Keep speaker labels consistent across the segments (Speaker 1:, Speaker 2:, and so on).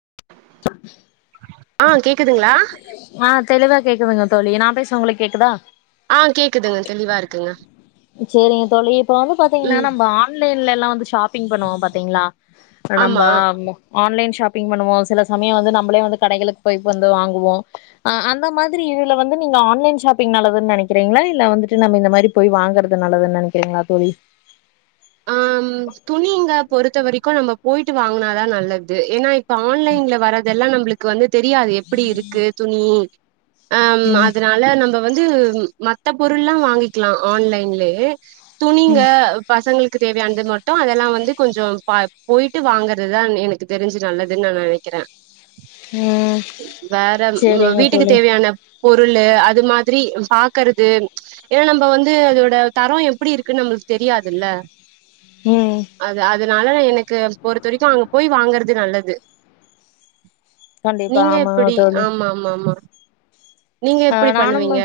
Speaker 1: [inaudible]
Speaker 2: ஆ கேக்குதுங்களா
Speaker 1: ஆ தெளிவா கேக்குதுங்க தோழி நா பேசுனா உங்களுக்கு கேக்குதா
Speaker 2: ஆ கேக்குதுங்க தெளிவா இருக்குங்க
Speaker 1: சேரிங்க தோழி இப்ப வந்து பாத்தீங்கன்னா
Speaker 2: ம்
Speaker 1: நம்ப ஆன் லைன்ல்லா வந்து ஷாப் பிங் பண்ணுவோம் பாத்திங்களா நம்ப
Speaker 2: ஆமா
Speaker 1: ம் ஆன்லைன் ஷாப் பிங் பண்ணுவோ சில சமயோ வந்து நம்மளே வந்து கடைகளுக்கு போய் வந்து வாங்குவோ அ அந்த மாதிரி இதுல வந்து நீங்க ஆன்லைன் ஷாப்பிங் நல்லது நெனைக்கிறீங்களா இல்ல வந்துட்டு நம்ம இந்த மாதிரி போய் வாங்குறது நல்லதுனு நெனைக்கிறீங்களா தோழி
Speaker 2: ஆம் துணிங்க பொறுத்த வரைக்கு நம்ம போயிட்டு வாங்குனாதா நல்லது ஏன்னா இப் ப ஆன்லைன்ல வரதெல்லா நம்ளுக் கு வந்து தெரியாது எப்டி இருக்கு துணி ஆம்
Speaker 1: ம்
Speaker 2: அதுனால நம்போ வந்து மத்த பொருள்லாம் வாங்கிக்கலாம் ஆன்லைன்லேயே துணிங்க
Speaker 1: ம்
Speaker 2: பசங்களுக்கு தேவையானது மட்டும் அதெல்லாம் வந்து கொஞ்சம் போயிட்டு வாங்குறதுதான் எனக்கு தெரிஞ்சு நல்லதுன்னு நான் நினைக்கிறேன்
Speaker 1: ம்
Speaker 2: வேற உ
Speaker 1: சேரிங்க
Speaker 2: வீட்டுக்கு
Speaker 1: தோழி
Speaker 2: தேவையான பொருள் அது மாதிரி பாக்குறது ஏன்னா நம்ப வந்து அதோட தரம் எப்படி இருக்குன்னு நம்மளுக்கு தெரியாதுல்ல
Speaker 1: ம்
Speaker 2: அது அ அதனால எனக்கு பொறுத்த வரைக்கும் அங்க போய் வாங்கறது நல்லது
Speaker 1: கண்டிப்பா
Speaker 2: நீங்க
Speaker 1: ஆமாங்க
Speaker 2: எப்படி ஆமா ஆமா ஆமா நீங்க
Speaker 1: அஹ்
Speaker 2: எப்டி
Speaker 1: நானும் வ
Speaker 2: பண்ணுவீங்க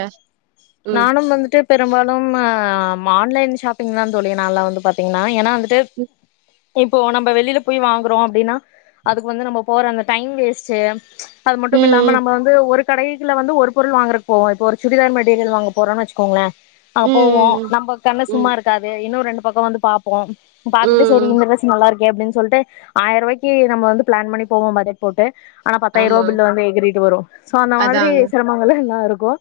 Speaker 2: ம்
Speaker 1: நானும் வந்துட்டு பெரும்பாலும் ஆஹ் ஆன்லைன் ஷாப் பின்லா தோழி நால வந்து பாத்தீங்கனா ஏனா [unintelligible] இப்போ நம்ப வெளியில போய் வாங்குறோம் அப்படின்னா அதுக்கு வந்து நம்ப போற அந்த டைம் வேஸ்ட்டு அது மட்டும் இல்லாம
Speaker 2: ம்
Speaker 1: நம்ப வந்து ஒரு கடைகள வந்து ஒரு பொருள் வாங்கறப் போவ இப்ப ஒரு சுடிதார் மெட்டீரியல் வாங்க போறோன் வச்சுக்கோங்ளே
Speaker 2: ம்
Speaker 1: ஆஹ் போவோம்
Speaker 2: ம்
Speaker 1: நம்ப கண்ணு
Speaker 2: ம்
Speaker 1: சும்மா
Speaker 2: ம்
Speaker 1: இருக்காது இன்னு ரெண்டு பக்கம் வந்து பாப்போம் பாத்துட்டு சேரி
Speaker 2: ம்
Speaker 1: இந்த டிரஸ் நல்லா இருக்கு அப்டின் சொல்டு ஆயிரவாக்கி நம்ம வந்து பிளான் பண்ணி போவ பஜட் போட்டு ஆனா பத்தாயிர
Speaker 2: ஆமா
Speaker 1: ரூபா பில்லு வந்து எகறிட்டு வரும் சோ அந்த மாதிரி
Speaker 2: அதாங்க
Speaker 1: மாங்கள எல்லாம் இருக்கும்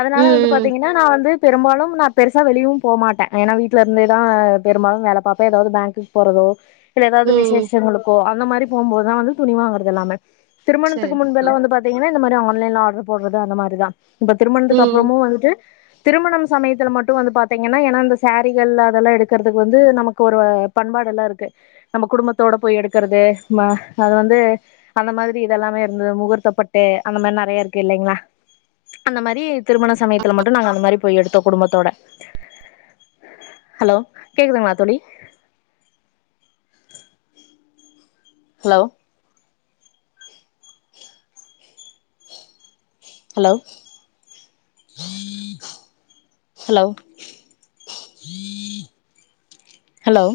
Speaker 1: அதனால வந்து
Speaker 2: ம்
Speaker 1: பாத்தீங்கனா நா வந்து பெரும்பாலும் நா பெருசா வெளியும் போமாட்டே ஏனா வீட்ல இருந்தேதா பெரும்பாலும் வேல பாப்பே ஏதாது பேங்க்குக்கு போறதோ இல்ல ஏதாவது
Speaker 2: ம் ம்
Speaker 1: விசேஷங்களுக்கோ அந்த மாரி போகும் போதுதான் வந்து துணி வாங்குறது எல்லமே
Speaker 2: சரி
Speaker 1: திருமணத்துக்கு முன்பெல்லா வந்து பாத்தீங்கனா இந்த மாரி ஆன்லைன்ல ஆட்ரு போடறது அந்த மாரிதா இப்ப திருமணத்துக்கு
Speaker 2: ம்
Speaker 1: அப்புறமும் வந்துட்டு திருமணம் சமயத்துல மட்டும் வந்து பார்த்தீங்கன்னா ஏன்னா இந்த சாரீகள் அதெல்லாம் எடுக்கிறதுக்கு வந்து நமக்கு ஒரு பண்பாடெல்லாம் இருக்கு நம்ம குடும்பத்தோட போய் எடுக்கிறது ம அது வந்து அந்த மாதிரி இதெல்லாமே இருந்தது முகூர்த்தப்பட்டு அந்த மாதிரி நிறைய இருக்கு கில்லங்ளா அந்த மாரி திருமண சமயத்துல மட்டு நாங்க அந்த மாரி போய் எடுத்தோ குடும்பத்தோட ஹலோ கேக்குதுங்ளா தோழி ஹலோ ஹலோ ஹலோ ஹலோ